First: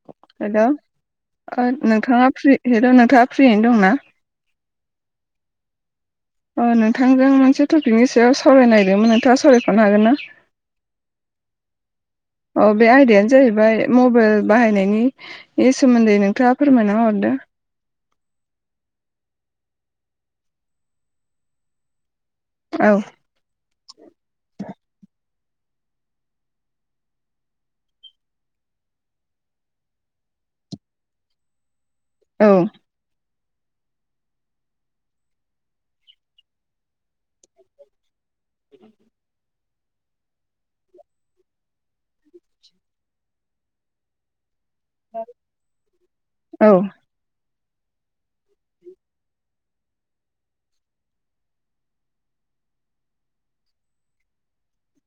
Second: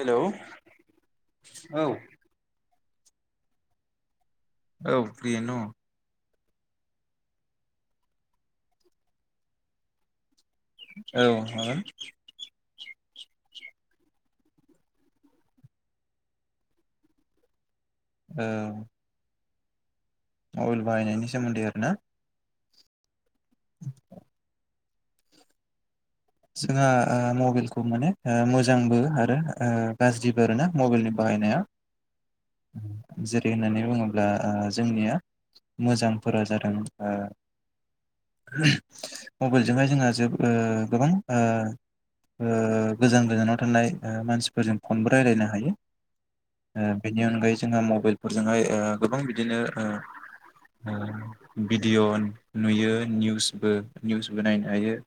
Hello hello ओ औ नोंथाङा फ्रि हेल' नोंथाङा फ्रियैनो दंना? औ फ्रियैनो दङ। अ नोंथांजों मोनसे टपिकनि सायाव सावराय नायदोंमोन नोंथाङा सावरायफानो हागोन ना? औ हागोन। अ बे आयदायानो जाहैबाय मबाइल बाहायनायनि। बे सोमोन्दै नोंथाङा फोरमायना हरदों। ओ मबाइल बायहायनायनि सोमोन्दै आरोना? औ। [inaudible] जोंहा ओ मबाइलखौ माने ओ मोजांबो आरो ओ गाज्रिबो आरोना मबाइलनि बाहायनाया। औ। जेरै होननानै बुंङोब्ला ओ जोंनिया मोजांफोरा जादों ओ [unintelligible] मबाइलजोंहाय जोंहा जोबो ओ गोबां आ ओ गोजान गोजानाव थानाय मानसिफोरजों फनबो रायलायनो हायो औ ओं। बेनि अनगायै जोंहा मबाइलफोरजोंहाय ओ गोबां बिदिनो ओ ओ भिडिअ' नुयो निउसबो निउसबो नायनो हायो।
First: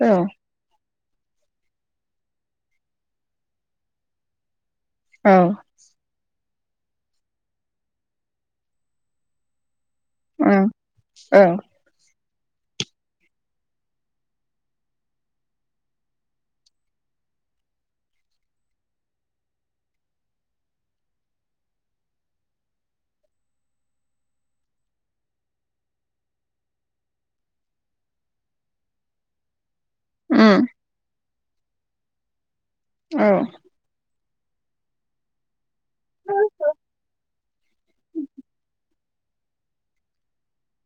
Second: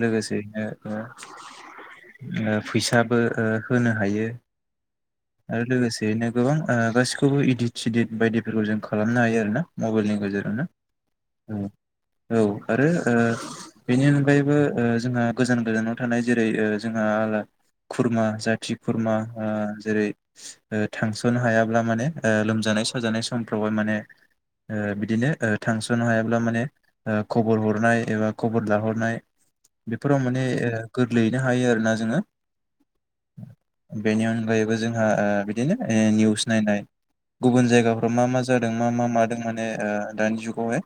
लोगोसेैनो ओ ओ फैसाबो ओ होनो हायो। औ आरो लोगोसेयैनो गोबां ओ गासिखौबो इदिट सिदित बायदिफोरखौ जों खालामनो हायो आरोना मबाइलनि गेजेरजोंनो ओं औ औ औ आरो ओ बेनि अनगायैबो ओ जोंहा गोजान गोजानाव थानाय जेरै ओ जोंहा आला खुरमा जाथि खुरमा ओ जेरै ओ थांस'नो हायाब्ला माने ओ लोमजानाय साजानाय समफ्रावबोहाय माने ओ बिदिनो ओ थांस'नो हायाब्ला माने ओ खबर हरनाय एबा खबर लाहरनाय बेफोराव माने उम ओ गोरलैयैनो हायो आरोना जोङो औ। बेनि अनगायैबो जोंहा ओ बिदिनो ओ निउस नायनाय गुबुन जायगाफोराव मा मा जादों मा मा मा दों माने ओ दानि जुगावहाय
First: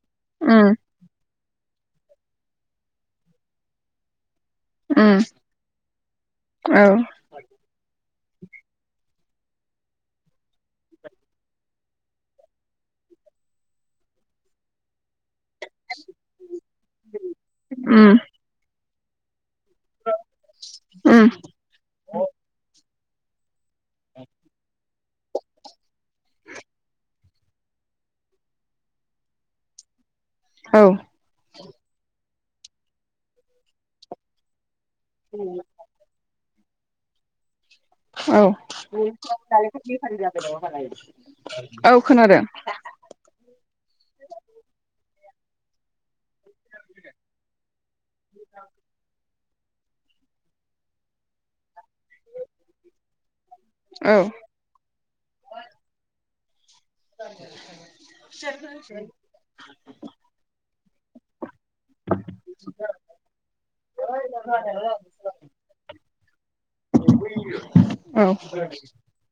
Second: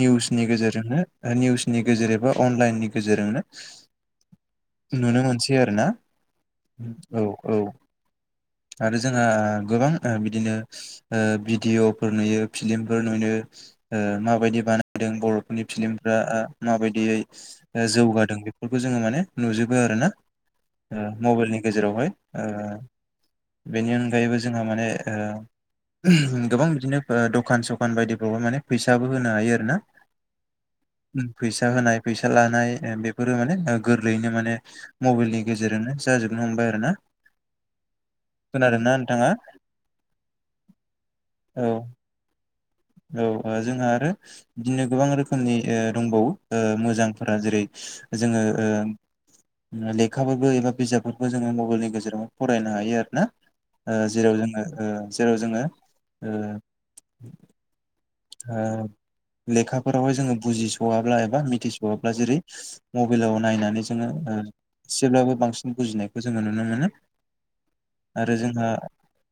निउसनि उम गेजेरजोंनो ओ निउसनि गेजेर ए बा अनलाइननि गेजेरजोंनो उम नुनो मोनसै आरो ना औ औ। आरो जोंहा गोबां ओ बिदिनो ओ भिडिअफोर नुयो फिलिमफोर नुयो ओ माबायदि बानायदों बर' नि फिलिमफ्रा ओ माबायदियै उम जौगादों बेफोरखौ जोङो माने नुजोबो आरोना ओ उम मबाइलनि गेजेरावहाय ओ बेनि अनगायैबो जोंहा माने ओ गोबां बिदिनो ओ दखान सखान बायदिफ्रावबो माने फैसाबो होनो हायो आरो ना। औ। फैसा होनाय फैसा लानाय ओ बेफोरो माने ओ गोरलैयैनो माने मबाइलनि गेजेरजोंनो जाजोबनो हमबाय आरो ना। औ नोंथाङा औ खोनादों। औ ओ जोंहा आरो बिदिनो गोबां रोखोमनि ओ दंबावो ओ मोजांफोरा जेरै जोङो ओ लेखाफोरबो एबा बिजाबफोरबो जोङो मबाइलनि गेजेराव फरायनो हायो आरो ना। ओ औ जेराव जोङो जेराव जोङो ओ [inaudible] ओ लेखाफोरावहाय जोङो बुजिस'वाब्ला एबा मिथिस'वाब्ला जेरै मबाइलाव नायनानै जोङो ओ एसेब्लाबो बांसिन बुजिनायखौ जोङो नुनो मोनो। औ आरो जोंहा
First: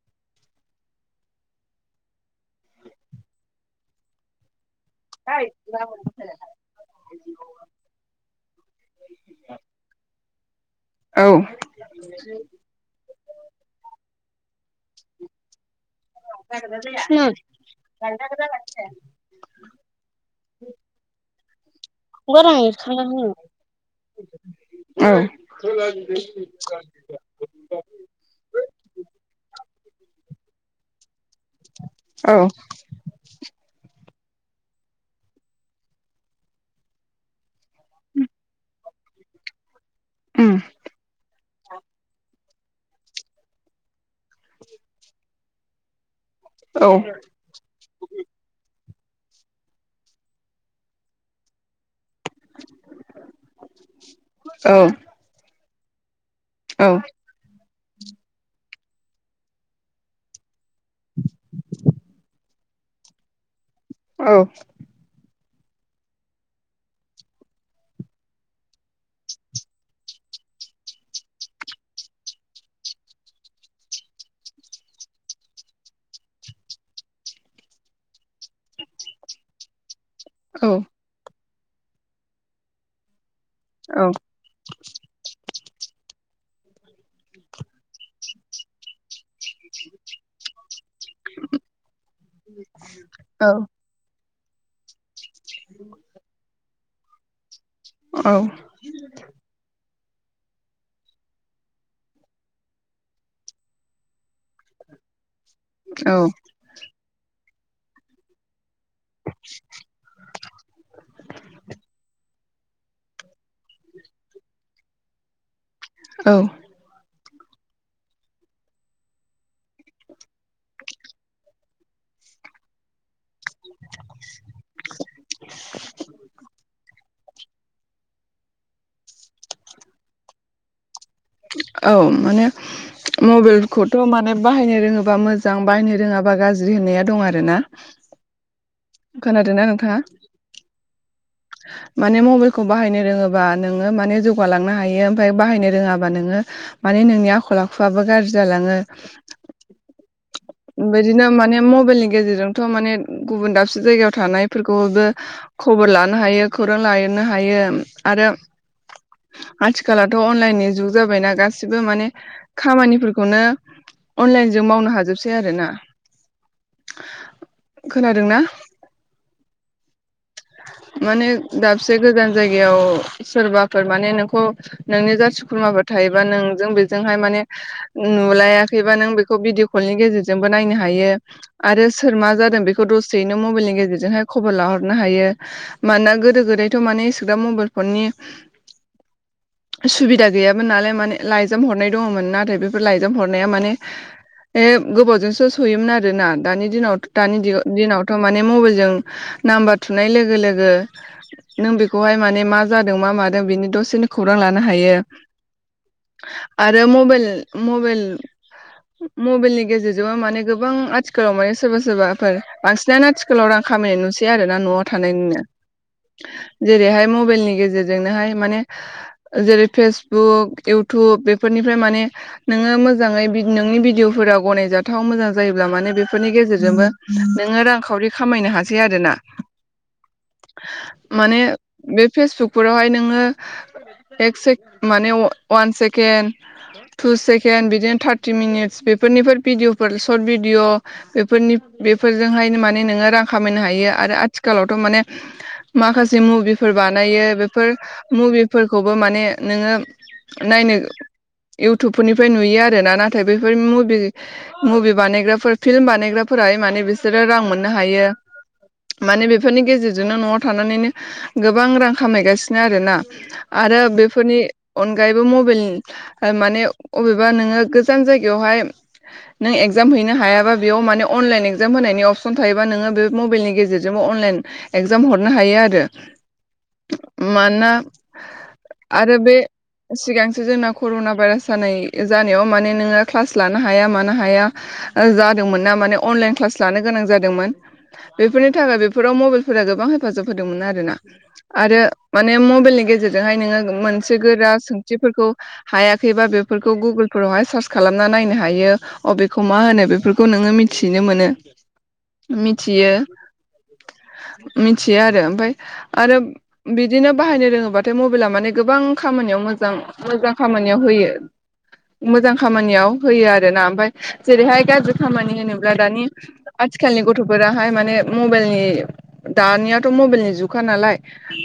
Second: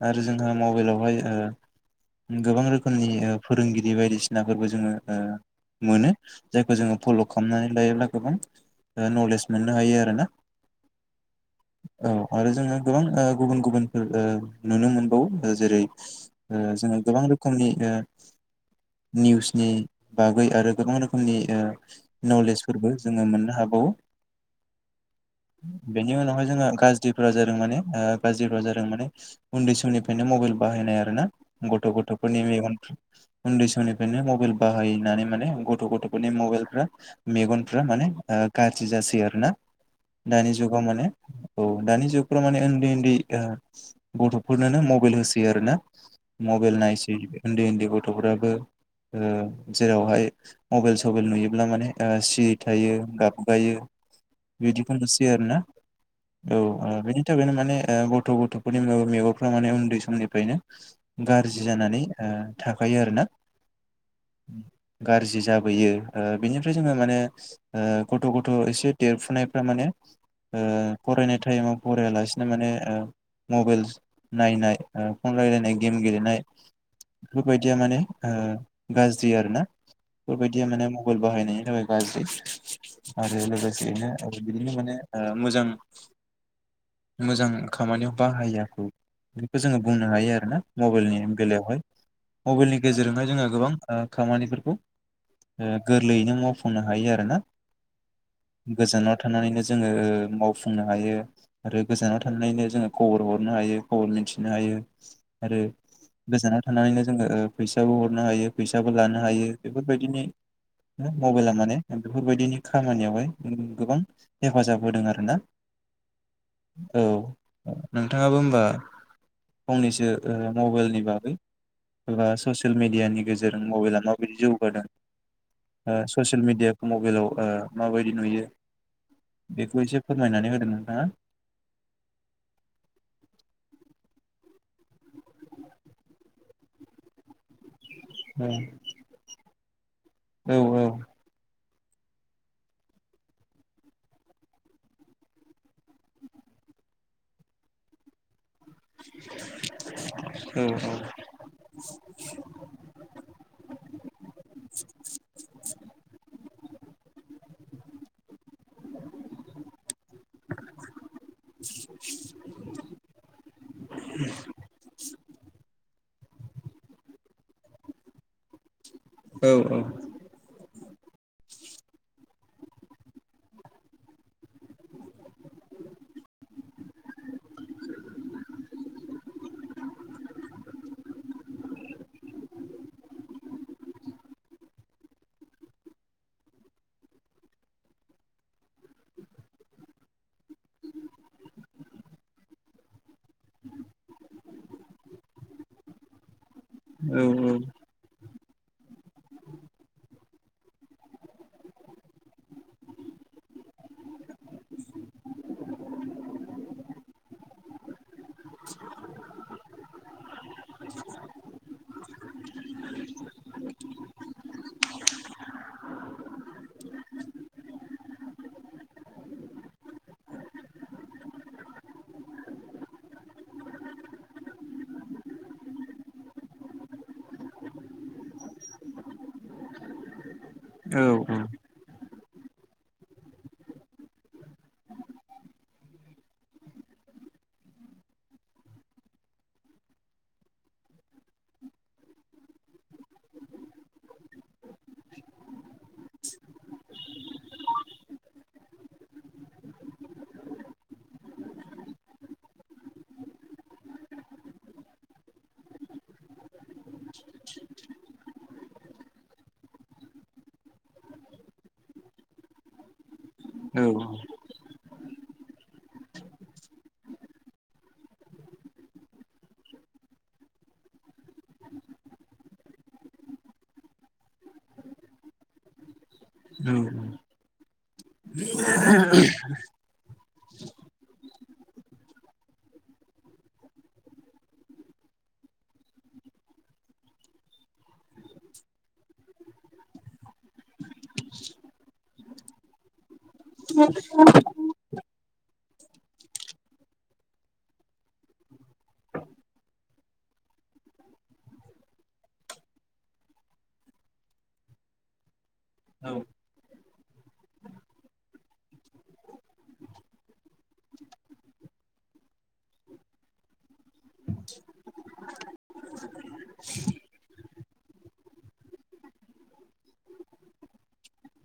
आरो जोंहा मबाइलावहाय ओ गोबां रोखोमनि ओ फोरोंगिरि बायदिसि नाफोरबो जोङो ओ मोनो जायखौ जोङो फल' खालामनानै लायोब्ला गोबां ओ नलेज मोननो हायो आरो ना औ उम औ आरो जोङो गोबां गुबुन गुबुनफोर ओ नुनो मोनबावो जेरै ओ जोङो गोबां रोखोमनि ओ जागोन जागोन निउसनि बागै आरो गोबां रोखोमनि ओ नलेजफोरबो जोङो मोननो हाबावो। बेनि उनावहाय जोङो गाज [unintelligible] जादों माने ओ गाज्रि बा जादों माने उन्दै समनिफ्रायनो मबाइल बाहायनाय आरोना। गथ' गथ'फोरनि मेगन उन्दै समनिफ्रायनो मबाइल बाहायनानै माने गथ' गथ'फोरनि मबाइलफ्रा मेगन फ्रा माने ओ गाज्रि जासै आरोना दानि जुगाव माने औ दानि जुगफ्राव माने उन्दै उन्दै ओ गथ'फोरनोनो मबाइल होसोै आरो ना मबाइल नायसै उन्दै उन्दै गथ' गथ'फ्राबो ओ जेरावहाय मबेल सबेल नुयोब्ला माने ओ [unintelligible] थायो गाबगायो बिदिखौनोसै आरोना औ बिदि थनो माने गथ' गथ'फोरनि मेगनफ्रा माने उन्दै समनिफ्रायनो गाज्रि जानानै ओ थाखायो आरोना। औ गारजि जाबोयो ओ बिनिफ्राय जोङो माने ओ गथ' गथ' एसे देरफुनायफ्रा माने ओ फरायनाय टाइमाव फरायालासिनो माने ओ मबेलस नायनाय ओ फन रायलायनाय गेम गेलेनाय बेफोरबायदिया माने ओ गाज्रि आरोना बेफोरबायदिया औ माने म बाइल बाहाय नायनि थाखाय गाज्रि आरो औ लोगोसेयैनो बिदिनो माने आ मोजां मोजां खामानियाव बाहायाखै बेखौ जोङो बुंनो हायो आरोना मबाइलनि बेलायावहाय। मबाइलनि गेजेरजोंहाय जोङो औ गोबां ओ खामानिफोरखौ ओ गोरलैयैनो माव फुंनो हायो आरो ना। औ। गोजानाव थानानैनो जोङो ओ मावफुंनो हायो आरो गोजानाव थांनानैनो जोङो खबर हरनो हायो खबर मिथिनो हायो आरो औ गोजानाव थानानैनो जोङो ओ फैसाबो हरनो हायो फैसाबो लानो हायो बेफोरबादिनो ओ मबाइला माने बेफोरबादिनि खामानिआवहाय गोबां हेफाजाब होदों आरोना औ औ नोंथांआबो होमबा फंनैसो मबेलनि बागै ओ ससियेल मिडिआनि गेजेरजों जों मबाइला माबादि जौगादों ओ ससिल मिडिआखौ मबेलाव माबादि नुयो बेखौ एसे फोरमायनानै होदों नोंथांआ औ माने उम उम मबाइलखौथ' माने बाहायनो रोङोबा मोजां बाहायनो रोङाबा गाज्रि होननाया दं आरो ना दा खोनादों ना नोंथांआ हो माने मबेलखौ बाहायनो रोङोबा नोङो माने जौगालांनो हायो आमफाय बाहायनो रोङाबा नोङो मानि नोंनि आखल आखुआबो गाज्रि जालाङो बिदिनो माने मबेलनि गेजेरजोंथ' माने गुबुन दाबसे जायगायाव थानायफोरखौबो खबर लानो हायो खौरां लानो हायो आरो आथिखलावथ' अनलाइननि जुग जाबायना गासिबो माने हो‌ खामानिफोरखौनो अनलाइनजों मावनो हाजोबसै आरो ना हो खोनादों ना औ औ माने दाबसे गोजान जायगायाव सोरबाफोर माने नोंखौ नोंनि जाथि सुखुरमाफोर थायोबा नोंजों बेजोंहाय माने हो नुलायाखैबा नों बेखौ भिदिअ' कलनि गेजेरजोंबो नायनो हायो आरो सोर मा जादों बेखौ दसेयैनो मबेलनि गेजेरजोंहाय खबर लाहरनो हायो हो मानोना गोदो गोदायथ' माने एसेग्राब मबेल फननि सुबिदा गैयामोन नालाय माने लाइजाम हरनाय दङोमोन नाथाय बेफोर लाइजाम हरनाया माने एसे गोबावजोंसो सोयैमोन आरोना दानि दिनाव औ थ'दानि दिनावथ' माने मबाइलजों नामबार थुनाय लोगो लोगो नों बेखौहाय माने मा जादों मा मादों बेनि दसेनो खौरां लानो हायो हो आरो मबेल मबेल मबेलनि गेजेरजोंबो माने गोबां आथिखालाव माने सोरबा सोरबाफोर बांसिनानो आथिखाल स्कुलाव रां खामायनाय नुसै आरो ना न'आव थानाय नुला जेरैहाय मबेलनि गेजेरजों नोहाय माने जेरै फेसबुक इउटुब बेफोरनिफ्राय माने नोङो मोजाङै बि नोंनि भिडिअफोरा गनायजाथाव मोजां जायोब्ला मानोे बेफोरनि गेजेरजोंबो नोङो रांखाउरि खामायनो हासै आरोना औ हो औ माने औ बे फेसबुकफोरावहाय नोङो एक सेके‌ माने वान सेकेणड थु सेकेणड बिदिनो थारथि मिनिटस बेफोरनिफोर भिडिअफोर सर्ट भिडिअ' बेफोरनि बेफोरजोंहाय माने नोङो रां खामायनो हायो आरो आथिखालावथ' मानि हो माखासे मुभिफोर बानायो बेफोर हो मुभिफोरखौबो माने नोङो नायनो इउटुबफोरनिफ्राय नुयो आरोना नाथाय बेफोर मुभि मुभि बानायग्राफोर फिल्म बानायग्राफोराहाय माने बिसोर रां मोननो हायो मानि बेफोरनि गेजेरजोंनो न'आव थानानैनो हो गोबां रां खामायगासिनो आरोना आरो बेफोरनि अनगायैबो मबेल ओ माने अबेबा नोङो गोजान जायगायावहाय नों एकजाम हैनो हायाबा बेआव माने अनलाइन एकजाम होनायनि अपसन थायोबा नोङो बे मबाइलनि गेजेरजों जोंबो अनलाइन एक्जाम हरनो हायो आरो। मानोना आरो बे सिगांसो जोंना कर'ना भाइरास जानाय-जानायाव माने नोङो क्लास लानो हाया मानो हाया ओ जादोंमोन ना माने अनलाइन क्लास लानो गोनां जादोंमोन। बेफोरनि थाखाय बेफोराव मबेइलफोरा गोबां हेफाजाब होदोंमोन आरोना। आरो माने मबेइलनि गेजेरजों जोंहाय नोङो मोनसे गोरा सोंथिफोरखौ हायाखैबा बेफोरखौ गुगोलफोरावहाय सार्च खालामना नायनो हायो। अबेखौ मा होनो बेफोरखौ नोङो मिथिनो मोनो मिथियो। मिथियो आरो ओमफाय आरो बिदिनो बाहायनो रोङोबाथाय मबेइला माने गोबां खामानियाव मोजां मोजां खामानियाव होयो। मोजां खामानियाव होयो आरोना। ओमफाय जेरैहाय गाज्रि खामानि होनोब्ला दानि आथिखालनि गथ'फोराहाय माने मबेइलनि दानियाथ' मबेइलनि जुगखा नालाय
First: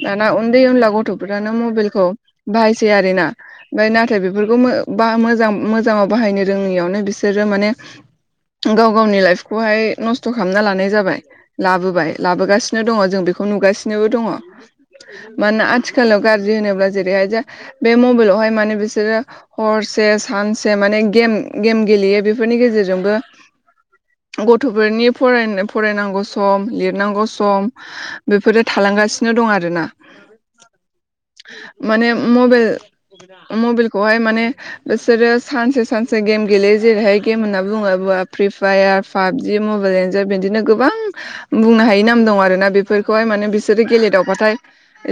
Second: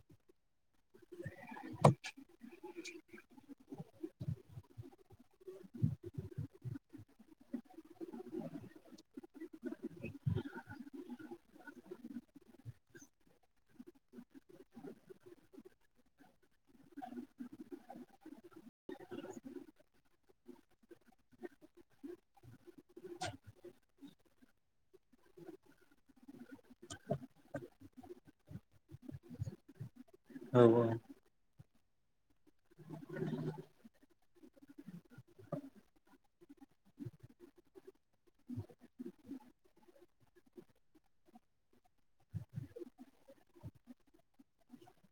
दाना उन्दै उनला गथ'फोरानो मबाइलखौ बाहायसै आरो ना। ओमफाय नाथाय बेफोरखौ मो बा मोजां-मोजाङाव बाहायनो रोङियावनो बिसोरो माने गाव गावनि लाइफखौहाय नस्थ' खालामना लानाय जाबाय। लाबोबाय लाबोगासिनो दङ' जों बेखौ नुगासिनोबो दङ'। मानोना आथिखालाव गाज्रि होनोब्ला जेरैहाय जे बे मबेइलावहाय माने बिसोरो हरसे सानसे माने गेम गेम गेलेयो बेफोरनि गेजेरजोंबो गथ'फोरनि फराय-फरायनांगौ स सम, लिरनांगौ सम बेफोरो थालांगासिनो दं आरोना। औ औ। माने मबेल मबेलखौहाय माने ओसोरो सानसे सानसे गेम गेलेयो जेरैहाय गेम होनना बुङोबा free fire five G mobile enjoy बिदिनो गोबां बुंनो हायि नाम दं आरो ना बेफोरखौहाय माने बिसोरो गेलेदावबाथाय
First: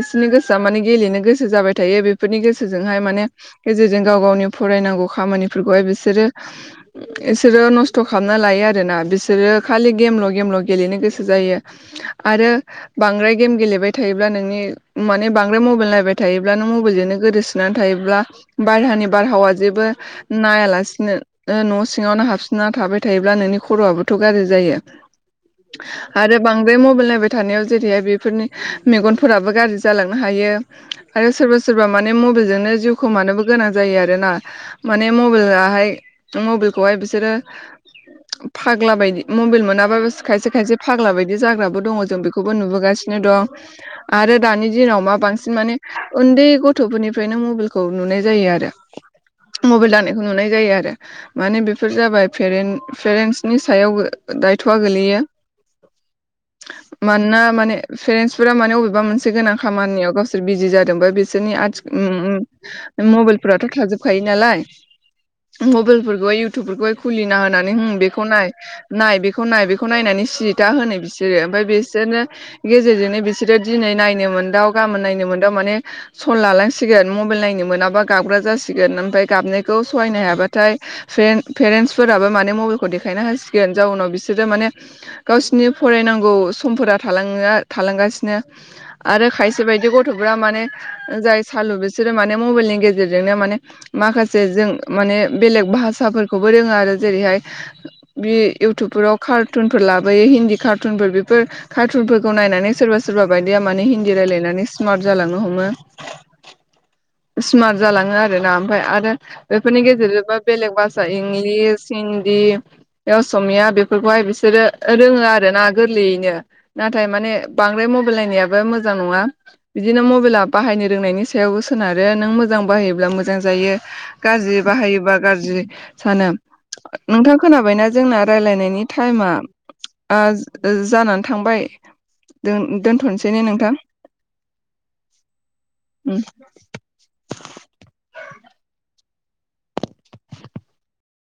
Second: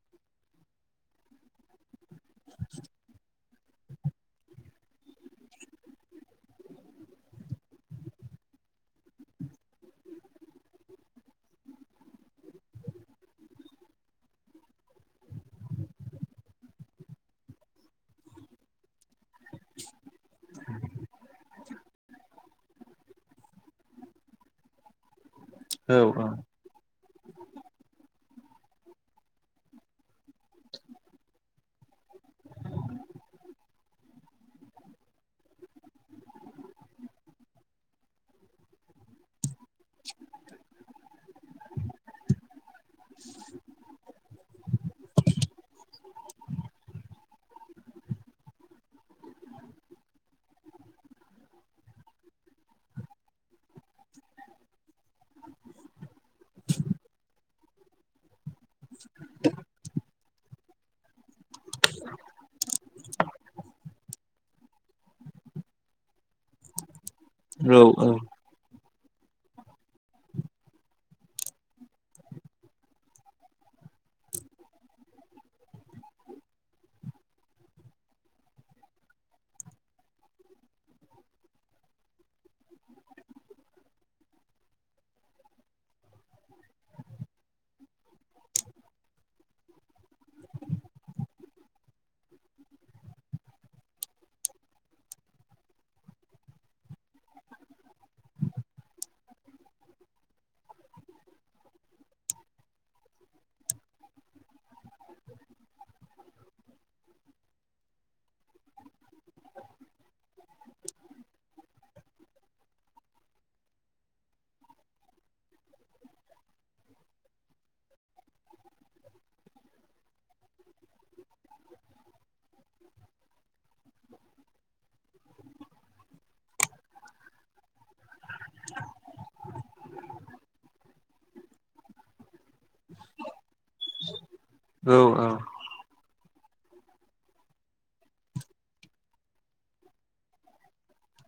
इसिनि गोसोआ माने गेलेनो गोसो जाबाय थायो। बेफोरनि गोसोजोंहाय माने गेजेरजों गाव गावनि फरायनांगौ खामानिफोरखौहाय बिसोरो इसोरो नस्थ' खालामना लायो आरो ना बिसोरो खालि गेमल' गेमल' गेलेनो गोसो जायो। आरो बांद्राय गेम गेलेबाय थायोब्ला नोंनि माने बांद्राय मबेइल नायबाय थायोब्ला नों मबेइलजोंनो गोदोसो ना थायोब्ला बारहानि बारहावा जेबो नायालासिनो ओ न' सिङावनो हाबसोना थाबाय थायोब्ला नोंनि खर'आबोथ' गाज्रि जायो। आरो बां बे मबेइल नायबाय थानायाव जेरैहाय बेफोरनि मेगनफोराबो गाज्रि जालांनो हायो। आरो सोरबा सोरबा माने मबेइलजोंनो जिउ खोमानोबो गोनां जायो आरोना। माने मबेलाहाय मबेलखौहाय बिसोरो फाग्ला बायदि मबेल मोनाबा बेस खायसे खायसे फाग्ला बायदि जाग्राबो दङ' जों बेखौबो नुबोगासिनो दं। आरो दानि दिनाव मा बांसिन माने ओन्दै गथ'फोरनिफ्रायनो मबेइलखौ नुनाय जायो आरो। मबेइल लानायखौ नुनाय जायो आरो। माने बेफोर जाबाय पेरेन् पेरेन्टसनि सायाव दायथ'आ गोलैयो। मानोना माने पेरेन्टसफोरा माने अबेबा मोनसे गोनां खामानियाव गावसोर बिजि जादोंबा बिसोरनि आथिखाल ओम मबेइल फोराथ' थाजोबखायो नालाय मबाइलफोरखौहाय इयु तुब फोरखौहाय खुलिना होनानै होम बेखौ नाय, नाय बेखौ नाय बे बेखौ नायनानै सिरिथा होनो बिसोरो ओमफ्राय बिसोरनो गेजेरजोंनो बिसोरो दिनै नायनो मोनदाव गाबोन नायनो मोनदाव माने सल लालांसिगोन मबेइल नायनो मोनाबा गाबग्रा जासिगोन ओमफाय गाबनायखौ सहायनो हायाबाथाय पेरेन पेरेन्टसफोराबो माने मबेइलखौ देखायना होसिगोन जाउनाव बिसोरो माने गावसिनि फरायनांगौ समफोरा थालाङो थालांगासिनो आरो खायसे बायदि गथ'फोरा माने जाय सालु बिसोरो माने मबाइलनि गेजेरजोंनो माने माखासे जों माने बेलेग भाषाफोरखौबो रोङो आरो जेरैहाय बे इउटुबफोराव कारटुनफोर लाबोयो हिन्दी कारटुनफोर बेफोर कार्टुनफोरखौ नायनानै सोरबा सोरबा बायदिया माने हिन्दी रायलायनानै स्मार्ट जालांनो हमो। स्मार्ट जालाङो आरोना ओमफ्राय आरो बेफोरनि गेजेरजोंबो बेलेग भाषा इंलिस, हिन्दी बे असमिया बेफोरखौहाय बिसोरो रोङो आरो ना गोरलैयैनो। नाथाय माने बांद्राय मबाइल नायनायाबो मोजां नङा। बिदिनो मबाइला बाहायनो रोंनायनि सायावबो सोनारो नों मोजां बाहायोब्ला मोजां जायो। गाज्रि बाहायोबा गाज्रि सानो। नोंथां खोनाबायना जोंना रायलायनायनि टाइमा आ आजानानै थांबाय दो दोनथ'नोसै ने नोंथां? औ औ। ओम।